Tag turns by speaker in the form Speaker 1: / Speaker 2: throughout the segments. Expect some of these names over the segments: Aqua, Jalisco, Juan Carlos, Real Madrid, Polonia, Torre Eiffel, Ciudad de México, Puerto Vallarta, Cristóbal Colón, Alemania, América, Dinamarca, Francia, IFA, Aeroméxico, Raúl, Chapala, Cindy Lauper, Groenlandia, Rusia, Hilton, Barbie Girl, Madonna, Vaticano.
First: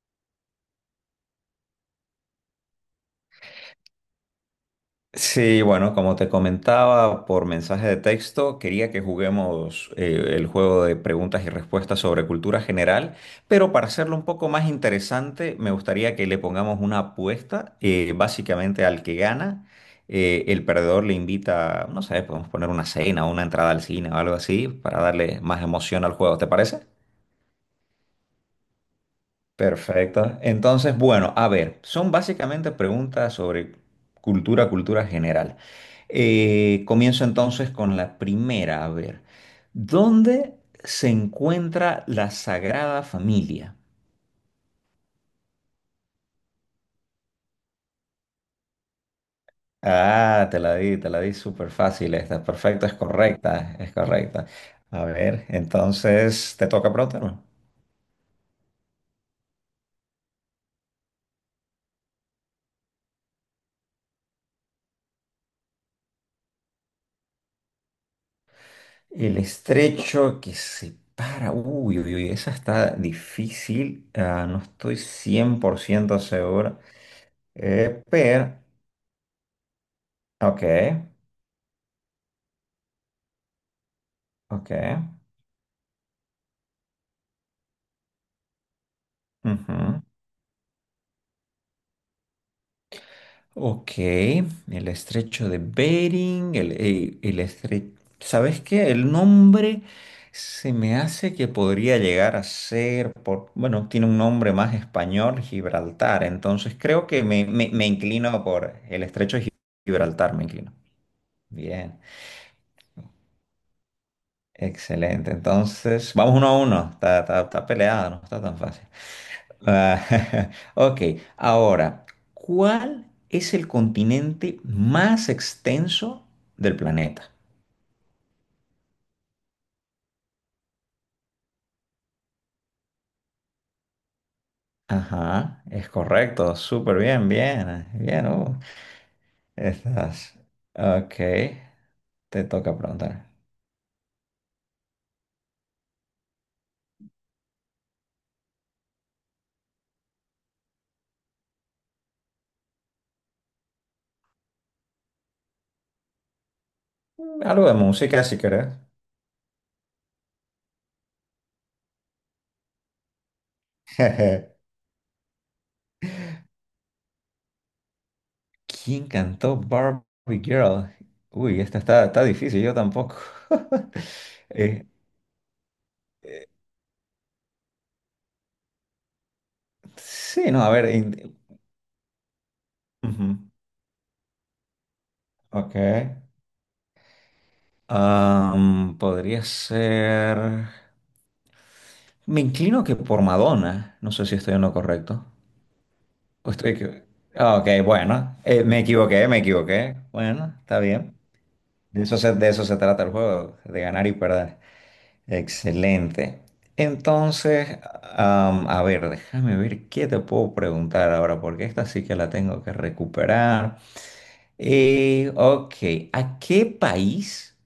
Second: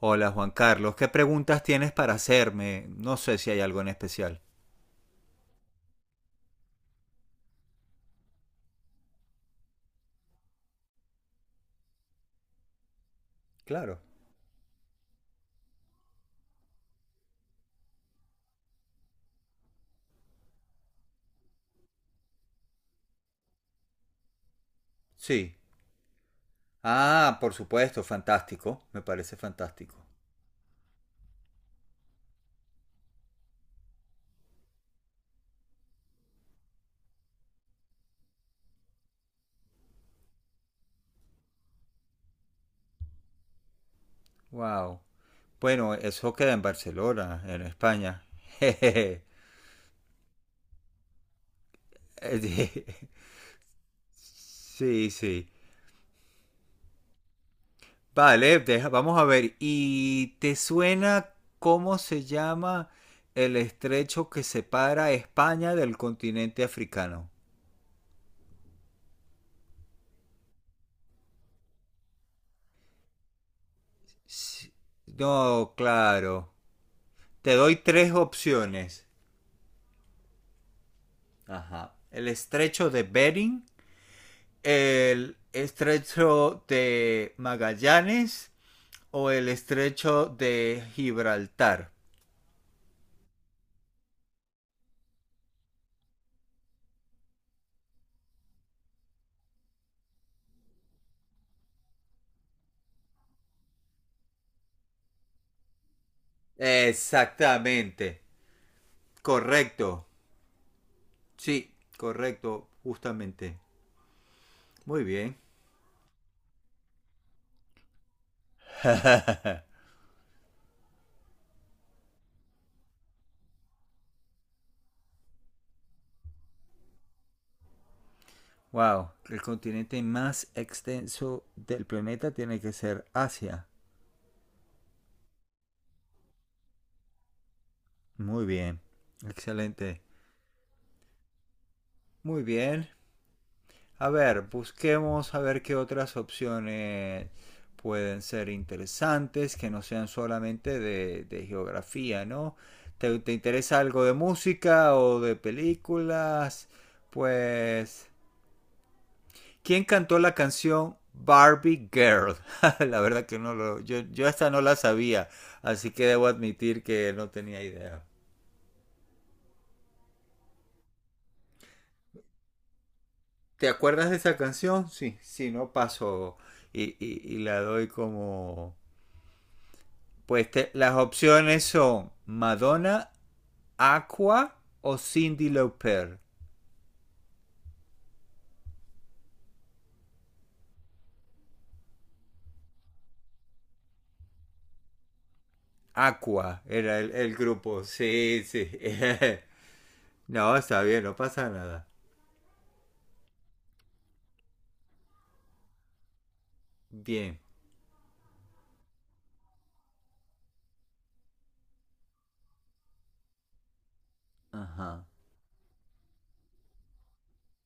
Speaker 1: Hola Juan Carlos, ¿qué preguntas tienes para hacerme? No sé si hay algo en especial.
Speaker 2: Sí, bueno, como te comentaba por mensaje de texto, quería que juguemos el juego de preguntas y respuestas sobre cultura general, pero para
Speaker 1: Claro.
Speaker 2: hacerlo un poco más interesante, me gustaría que le pongamos una apuesta, básicamente al que gana, el perdedor le invita, no sé, podemos poner una cena, una entrada al cine o algo así, para darle
Speaker 1: Sí.
Speaker 2: más emoción al juego, ¿te parece?
Speaker 1: Ah, por supuesto, fantástico. Me parece fantástico.
Speaker 2: Perfecto. Entonces, bueno, a ver, son básicamente preguntas sobre cultura, cultura general. Comienzo entonces con la primera, a ver, ¿dónde se encuentra la Sagrada Familia?
Speaker 1: Wow. Bueno, eso queda en Barcelona, en España. Jejeje.
Speaker 2: Ah, te la di súper fácil esta. Perfecto, es correcta, es correcta. A
Speaker 1: Sí, sí.
Speaker 2: ver, entonces, ¿te toca preguntarme?
Speaker 1: Vale, vamos a ver. ¿Y te suena cómo se llama el estrecho que separa España del continente africano?
Speaker 2: El estrecho que separa. Uy, uy, uy, esa está difícil. Ah, no
Speaker 1: Sí.
Speaker 2: estoy
Speaker 1: No,
Speaker 2: 100%
Speaker 1: claro.
Speaker 2: seguro.
Speaker 1: Te doy
Speaker 2: Eh,
Speaker 1: tres
Speaker 2: pero,
Speaker 1: opciones.
Speaker 2: ok,
Speaker 1: Ajá. El estrecho de Bering,
Speaker 2: ok.
Speaker 1: el estrecho de Magallanes o el
Speaker 2: Ujú.
Speaker 1: estrecho de Gibraltar.
Speaker 2: Ok, el estrecho de Bering, el ¿Sabes qué? El nombre se me hace que podría llegar a ser, por, bueno, tiene un nombre más español, Gibraltar. Entonces creo que me
Speaker 1: Exactamente.
Speaker 2: inclino por el estrecho de
Speaker 1: Correcto.
Speaker 2: Gibraltar, me inclino.
Speaker 1: Sí,
Speaker 2: Bien,
Speaker 1: correcto, justamente. Muy
Speaker 2: excelente.
Speaker 1: bien.
Speaker 2: Entonces, vamos uno a uno. Está peleada, no está tan fácil. Ah, ok, ahora, ¿cuál es el continente más extenso del planeta?
Speaker 1: Wow, el continente más extenso del planeta tiene que ser Asia.
Speaker 2: Ajá, es correcto. Súper bien, bien.
Speaker 1: Muy bien, excelente.
Speaker 2: Estás. Ok,
Speaker 1: Muy
Speaker 2: te toca
Speaker 1: bien.
Speaker 2: preguntar.
Speaker 1: A ver, busquemos a ver qué otras opciones pueden ser interesantes, que no sean solamente de geografía, ¿no? ¿Te interesa algo de música o de películas?
Speaker 2: Algo de
Speaker 1: Pues,
Speaker 2: música, si querés.
Speaker 1: ¿quién cantó la canción Barbie Girl? La verdad que no lo, yo esta no la sabía, así que debo admitir que no tenía idea.
Speaker 2: ¿Quién cantó Barbie Girl? Uy, esta está, está difícil, yo tampoco.
Speaker 1: ¿Te acuerdas de esa
Speaker 2: Eh,
Speaker 1: canción? Sí, sí, no paso y la doy como.
Speaker 2: sí, no, a ver.
Speaker 1: Las opciones son Madonna,
Speaker 2: Ujú,
Speaker 1: Aqua o Cindy
Speaker 2: ok.
Speaker 1: Lauper.
Speaker 2: Podría ser. Me inclino que por Madonna. No sé si estoy en lo correcto. O
Speaker 1: Aqua era el
Speaker 2: Ah, ok,
Speaker 1: grupo.
Speaker 2: bueno.
Speaker 1: Sí, sí.
Speaker 2: Me equivoqué, me equivoqué.
Speaker 1: No,
Speaker 2: Bueno, está
Speaker 1: está bien,
Speaker 2: bien.
Speaker 1: no pasa nada.
Speaker 2: De eso se trata el juego, de ganar y perder. Excelente.
Speaker 1: Bien.
Speaker 2: Entonces, a ver, déjame ver qué te puedo preguntar ahora, porque esta sí que la tengo que recuperar.
Speaker 1: Ajá.
Speaker 2: Ok, ¿a qué país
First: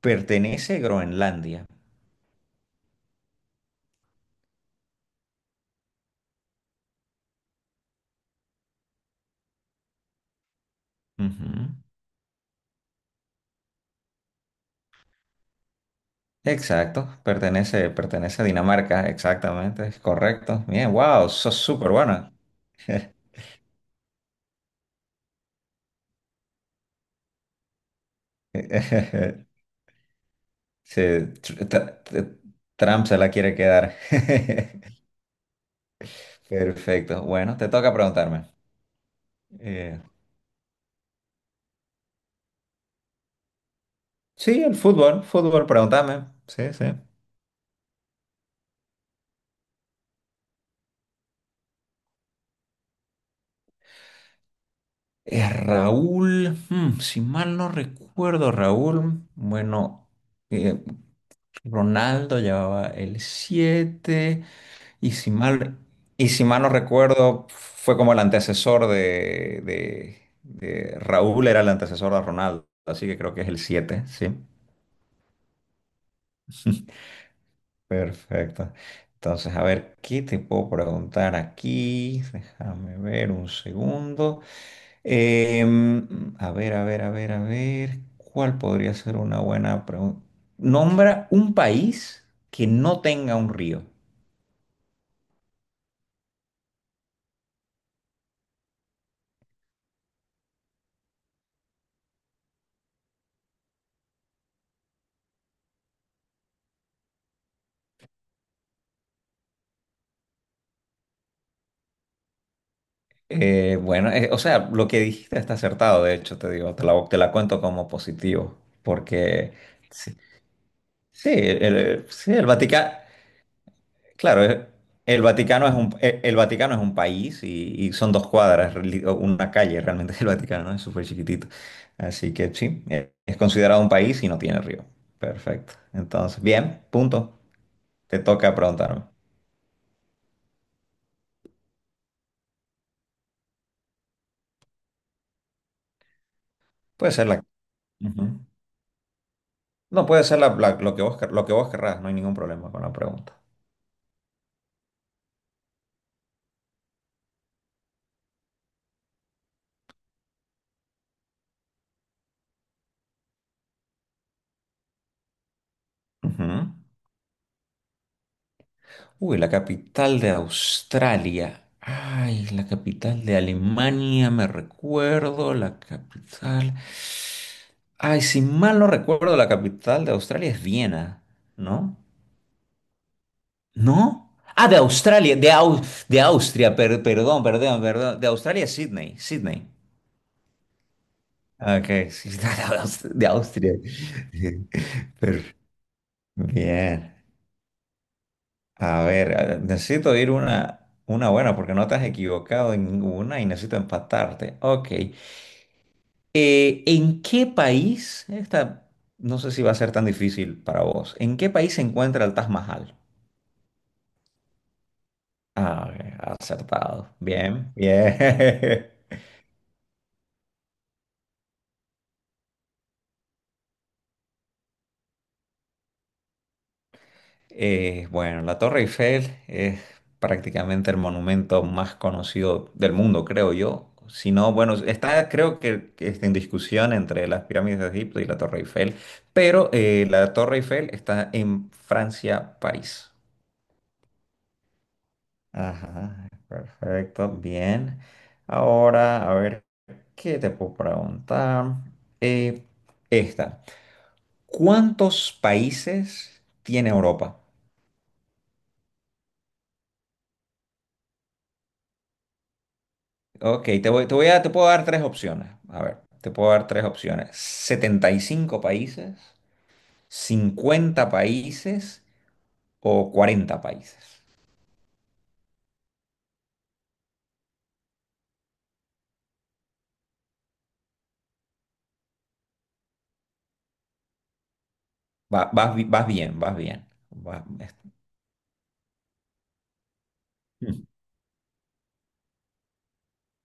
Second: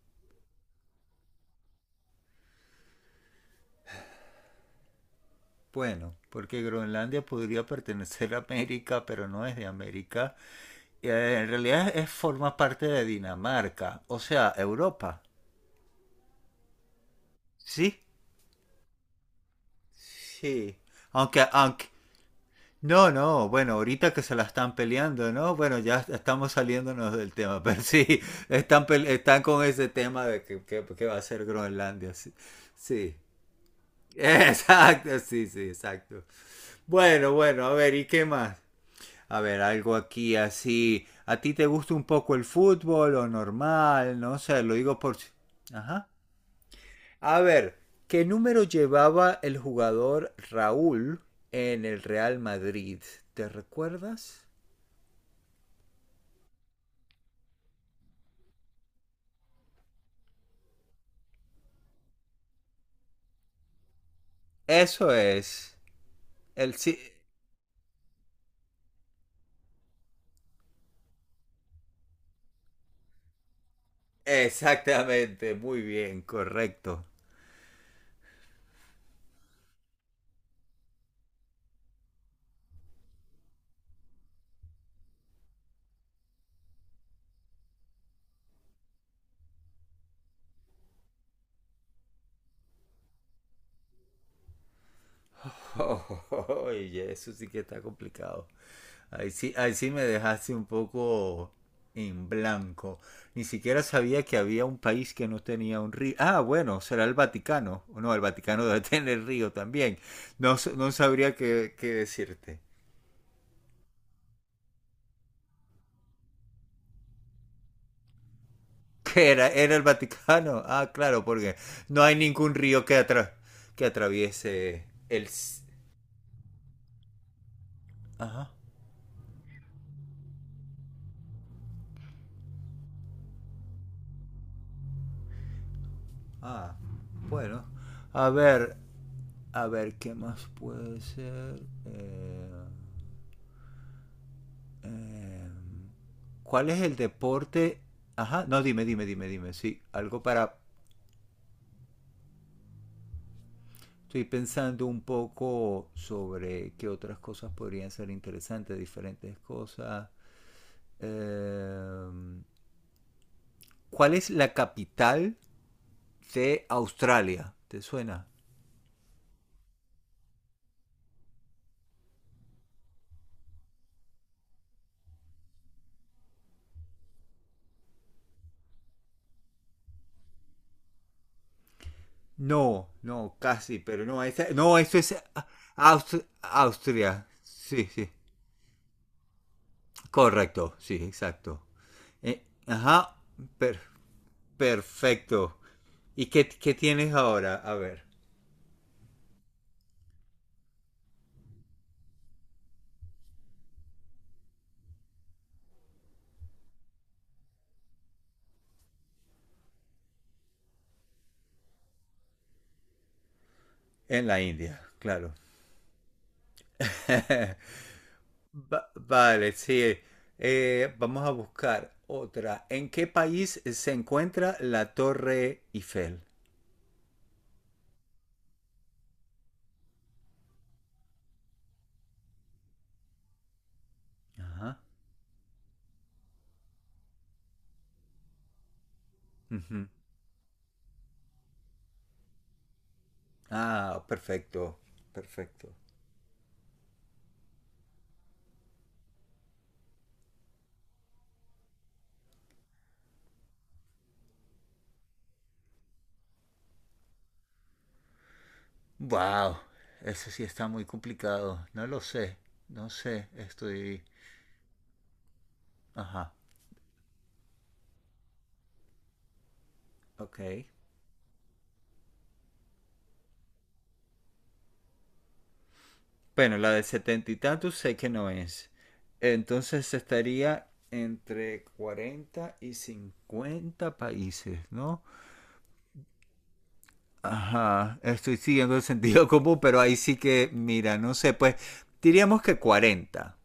Speaker 2: pertenece a Groenlandia?
Speaker 1: Bueno, porque Groenlandia podría pertenecer a América, pero no es de América. En
Speaker 2: Ujú.
Speaker 1: realidad forma parte de Dinamarca, o sea, Europa.
Speaker 2: Exacto, pertenece,
Speaker 1: Sí.
Speaker 2: pertenece a Dinamarca, exactamente, es correcto.
Speaker 1: Sí.
Speaker 2: Bien, wow,
Speaker 1: Aunque,
Speaker 2: sos
Speaker 1: aunque,
Speaker 2: súper buena.
Speaker 1: No, no, bueno, ahorita que se la están peleando, ¿no? Bueno, ya estamos saliéndonos del tema, pero sí, están con ese tema de que, que-
Speaker 2: Sí,
Speaker 1: que va a ser
Speaker 2: tr- tr-
Speaker 1: Groenlandia, sí.
Speaker 2: tr- Trump
Speaker 1: Sí,
Speaker 2: se la quiere quedar.
Speaker 1: exacto, sí, sí, exacto.
Speaker 2: Perfecto.
Speaker 1: Bueno,
Speaker 2: Bueno,
Speaker 1: bueno,
Speaker 2: te
Speaker 1: a
Speaker 2: toca
Speaker 1: ver, ¿y qué
Speaker 2: preguntarme.
Speaker 1: más? A ver, algo
Speaker 2: Eh,
Speaker 1: aquí así. ¿A ti te gusta un poco el fútbol o normal? No sé,
Speaker 2: sí,
Speaker 1: lo
Speaker 2: el
Speaker 1: digo por
Speaker 2: fútbol, fútbol,
Speaker 1: Ajá.
Speaker 2: pregúntame. Sí, sí.
Speaker 1: A ver, ¿qué número llevaba el jugador Raúl en el Real Madrid? ¿Te recuerdas?
Speaker 2: Raúl, mm, si mal no recuerdo, Raúl, bueno, eh, Ronaldo llevaba el 7.
Speaker 1: Eso
Speaker 2: Y si
Speaker 1: es.
Speaker 2: mal, y si mal no
Speaker 1: El sí.
Speaker 2: recuerdo, fue como el antecesor de, Raúl, era el antecesor de Ronaldo, así que creo que es el 7, ¿sí?
Speaker 1: Exactamente, muy bien, correcto.
Speaker 2: Perfecto. Entonces, a ver, ¿qué te puedo preguntar aquí? Déjame ver un segundo. A ver, ¿cuál podría ser una buena pregunta? Nombra un país que no tenga un río.
Speaker 1: Oye, eso sí que está complicado. Ahí sí me dejaste un poco en blanco. Ni siquiera sabía que había un país que no tenía un río. Ah, bueno, será el Vaticano. No, el Vaticano debe tener río también. No, no sabría qué decirte.
Speaker 2: Bueno, o sea, lo que dijiste está acertado, de hecho, te digo, te la cuento como positivo,
Speaker 1: ¿Qué era?
Speaker 2: porque
Speaker 1: ¿Era el
Speaker 2: sí,
Speaker 1: Vaticano? Ah, claro,
Speaker 2: sí,
Speaker 1: porque no hay
Speaker 2: sí,
Speaker 1: ningún río
Speaker 2: Vaticano,
Speaker 1: que
Speaker 2: claro,
Speaker 1: atraviese
Speaker 2: el
Speaker 1: el
Speaker 2: Vaticano es un, Vaticano es un país y son dos
Speaker 1: Ajá.
Speaker 2: cuadras, o una calle realmente el Vaticano, ¿no? Es súper chiquitito, así que sí, es considerado un país y no tiene río. Perfecto, entonces,
Speaker 1: Ah,
Speaker 2: bien, punto,
Speaker 1: bueno.
Speaker 2: te
Speaker 1: A
Speaker 2: toca
Speaker 1: ver,
Speaker 2: preguntarme.
Speaker 1: a ver, ¿qué más puede ser? Eh, ¿Cuál es el
Speaker 2: Puede ser la...
Speaker 1: deporte?
Speaker 2: Ujú.
Speaker 1: Ajá, no, dime, dime, dime, dime. Sí,
Speaker 2: No,
Speaker 1: algo
Speaker 2: puede ser
Speaker 1: para.
Speaker 2: lo que vos, lo que vos querrás, no hay ningún problema con la pregunta.
Speaker 1: Estoy pensando un poco sobre qué otras cosas podrían ser interesantes, diferentes cosas. Eh, ¿Cuál es la capital
Speaker 2: Ujú.
Speaker 1: de Australia? ¿Te suena?
Speaker 2: Uy, la capital de Australia. Ay, la capital de Alemania, me recuerdo, la capital. Ay, si mal no recuerdo, la capital de Australia es Viena, ¿no?
Speaker 1: No, no, casi,
Speaker 2: ¿No?
Speaker 1: pero no,
Speaker 2: Ah, de
Speaker 1: no, eso es
Speaker 2: Australia, de Austria,
Speaker 1: Austria.
Speaker 2: perdón, perdón,
Speaker 1: Sí, sí,
Speaker 2: perdón. De Australia es Sydney, Sydney.
Speaker 1: correcto, sí, exacto.
Speaker 2: Ok, sí, de
Speaker 1: Ajá,
Speaker 2: de Austria.
Speaker 1: per-
Speaker 2: Per-
Speaker 1: perfecto. ¿Y qué
Speaker 2: Bien.
Speaker 1: tienes ahora? A ver,
Speaker 2: A ver, necesito ir una buena porque no te has equivocado en ninguna y necesito empatarte. Ok. ¿En qué país, esta no sé si va a ser tan difícil para vos, ¿en qué país se encuentra el Taj Mahal?
Speaker 1: en la India, claro.
Speaker 2: Ah, ok, acertado. Bien, bien.
Speaker 1: Vale, sí. Vamos a buscar otra. ¿En qué país se encuentra la Torre Eiffel?
Speaker 2: Bueno, la Torre Eiffel es prácticamente el monumento más conocido del mundo, creo yo. Si no, bueno,
Speaker 1: Ajá.
Speaker 2: está, que está en discusión entre las pirámides de Egipto y la Torre Eiffel, pero
Speaker 1: Ujú.
Speaker 2: la Torre Eiffel está en Francia, París.
Speaker 1: Ah, perfecto, perfecto.
Speaker 2: Ajá, perfecto, bien. Ahora, a ver, ¿qué te puedo preguntar? Eh, esta. ¿Cuántos países tiene Europa?
Speaker 1: Wow, eso sí está muy complicado. No lo sé, no sé,
Speaker 2: Ok,
Speaker 1: estoy.
Speaker 2: te puedo dar tres opciones. A ver, te
Speaker 1: Ajá,
Speaker 2: puedo dar tres opciones: 75 países,
Speaker 1: ok.
Speaker 2: 50 países o 40 países.
Speaker 1: Bueno, la de setenta y tantos sé que no es. Entonces estaría entre 40 y 50 países, ¿no?
Speaker 2: Vas, vas bien, vas bien. Va- es-
Speaker 1: Ajá, estoy siguiendo el sentido común, pero ahí sí que,
Speaker 2: Mm.
Speaker 1: mira, no sé, pues diríamos que 40.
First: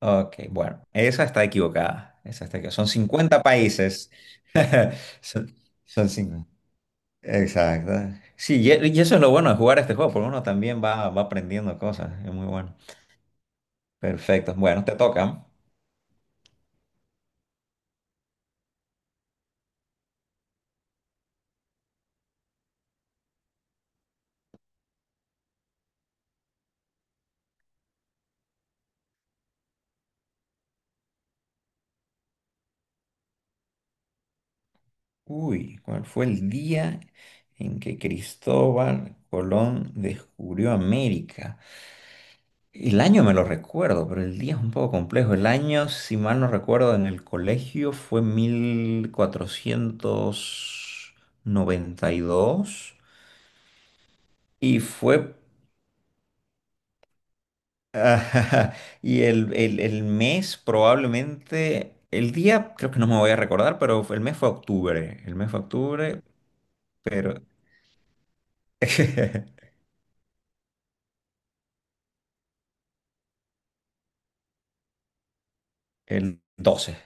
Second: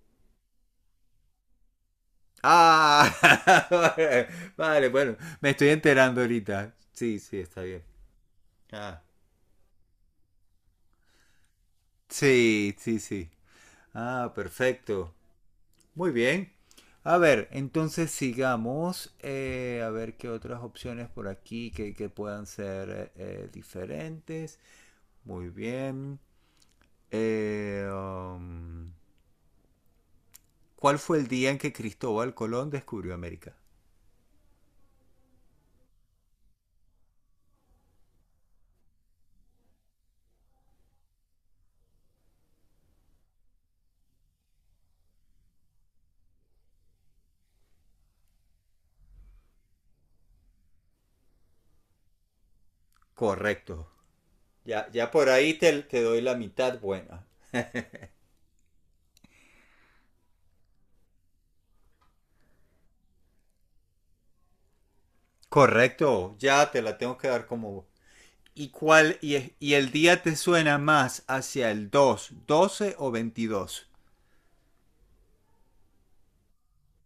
Speaker 2: Ok, bueno, esa está equivocada. Esa está equivocada. Son
Speaker 1: Ah,
Speaker 2: 50 países.
Speaker 1: vale, bueno, me
Speaker 2: Son,
Speaker 1: estoy
Speaker 2: son
Speaker 1: enterando
Speaker 2: 50.
Speaker 1: ahorita. Sí, sí, está bien.
Speaker 2: Exacto. Sí,
Speaker 1: Ah.
Speaker 2: y eso es lo bueno de jugar este juego, porque uno también va, va aprendiendo cosas. Es muy
Speaker 1: Sí,
Speaker 2: bueno.
Speaker 1: sí, sí. Ah,
Speaker 2: Perfecto. Bueno, te
Speaker 1: perfecto.
Speaker 2: toca.
Speaker 1: Muy bien. A ver, entonces sigamos. A ver qué otras opciones por aquí que puedan ser diferentes. Muy bien. Eh, um, ¿Cuál fue el día en que Cristóbal Colón descubrió América?
Speaker 2: Uy, ¿cuál fue el día en que Cristóbal Colón descubrió América? El año me lo recuerdo, pero el día es un poco complejo. El año, si mal no recuerdo, en el colegio fue 1492
Speaker 1: Correcto.
Speaker 2: y
Speaker 1: Ya por
Speaker 2: fue...
Speaker 1: ahí te doy la mitad buena.
Speaker 2: y el el mes probablemente... El día creo que no me voy a recordar, pero el mes fue octubre. El mes fue octubre,
Speaker 1: Correcto. Ya te la tengo que
Speaker 2: pero...
Speaker 1: dar como. ¿Y, cuál, y, y el día te suena más hacia el 2, 12 o 22.
Speaker 2: El 12.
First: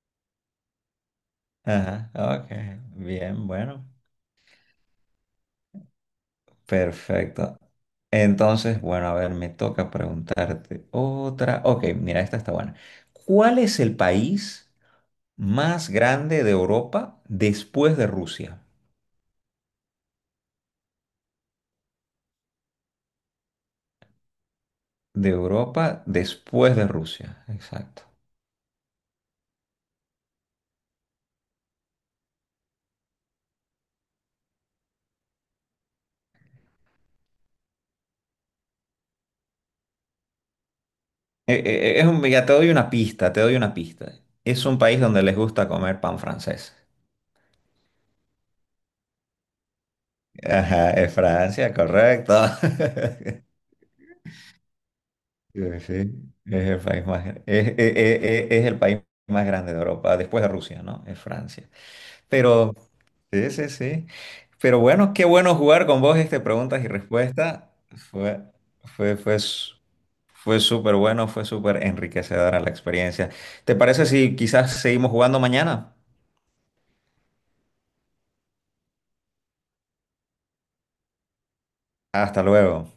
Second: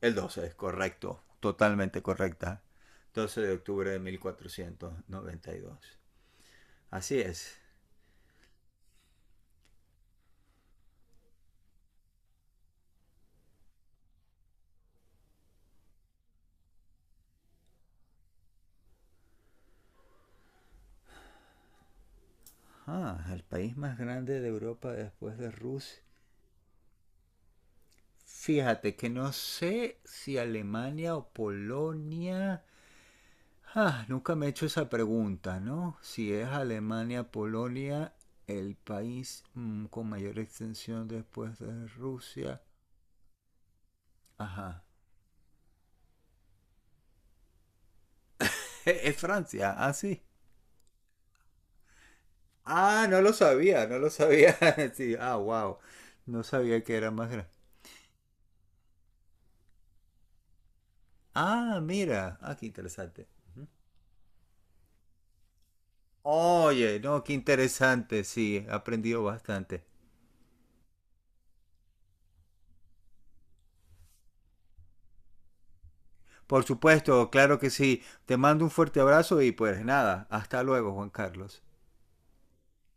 Speaker 1: El 12 es correcto, totalmente
Speaker 2: Ajá, ok,
Speaker 1: correcta. doce
Speaker 2: bien,
Speaker 1: de
Speaker 2: bueno,
Speaker 1: octubre de mil cuatrocientos noventa y dos Así es.
Speaker 2: perfecto. Entonces, bueno, a ver, me toca preguntarte otra. Ok, mira, esta está buena. ¿Cuál es el país más grande de Europa después de Rusia?
Speaker 1: Ah, el país más grande de Europa
Speaker 2: De
Speaker 1: después de Rusia.
Speaker 2: Europa después de Rusia, exacto.
Speaker 1: Fíjate que no sé si Alemania o Polonia. Ah, nunca me he hecho esa pregunta, ¿no? Si es Alemania, Polonia, el país con mayor extensión después de
Speaker 2: Ya te
Speaker 1: Rusia.
Speaker 2: doy una pista, te doy una pista. Es un
Speaker 1: Ajá.
Speaker 2: país donde les gusta comer pan francés.
Speaker 1: Es Francia, ah, sí.
Speaker 2: Ajá, es Francia, correcto.
Speaker 1: Ah, no lo sabía, no lo sabía. Sí, ah,
Speaker 2: Sí,
Speaker 1: wow.
Speaker 2: sí,
Speaker 1: No
Speaker 2: es el
Speaker 1: sabía que
Speaker 2: país
Speaker 1: era
Speaker 2: más,
Speaker 1: más grande.
Speaker 2: es el país más grande de Europa, después de Rusia, ¿no? Es Francia.
Speaker 1: Ah, mira, ah, qué
Speaker 2: Pero,
Speaker 1: interesante.
Speaker 2: sí, sí, sí. Pero bueno, qué bueno jugar con vos este preguntas y
Speaker 1: Oye, no, qué
Speaker 2: respuestas.
Speaker 1: interesante,
Speaker 2: Fue,
Speaker 1: sí, he
Speaker 2: fue,
Speaker 1: aprendido
Speaker 2: fue, s-
Speaker 1: bastante.
Speaker 2: fue súper bueno, fue súper enriquecedora la experiencia. ¿Te parece si quizás seguimos jugando mañana?
Speaker 1: Por supuesto, claro que sí. Te mando un fuerte abrazo y pues nada, hasta luego, Juan Carlos.
Speaker 2: Hasta luego.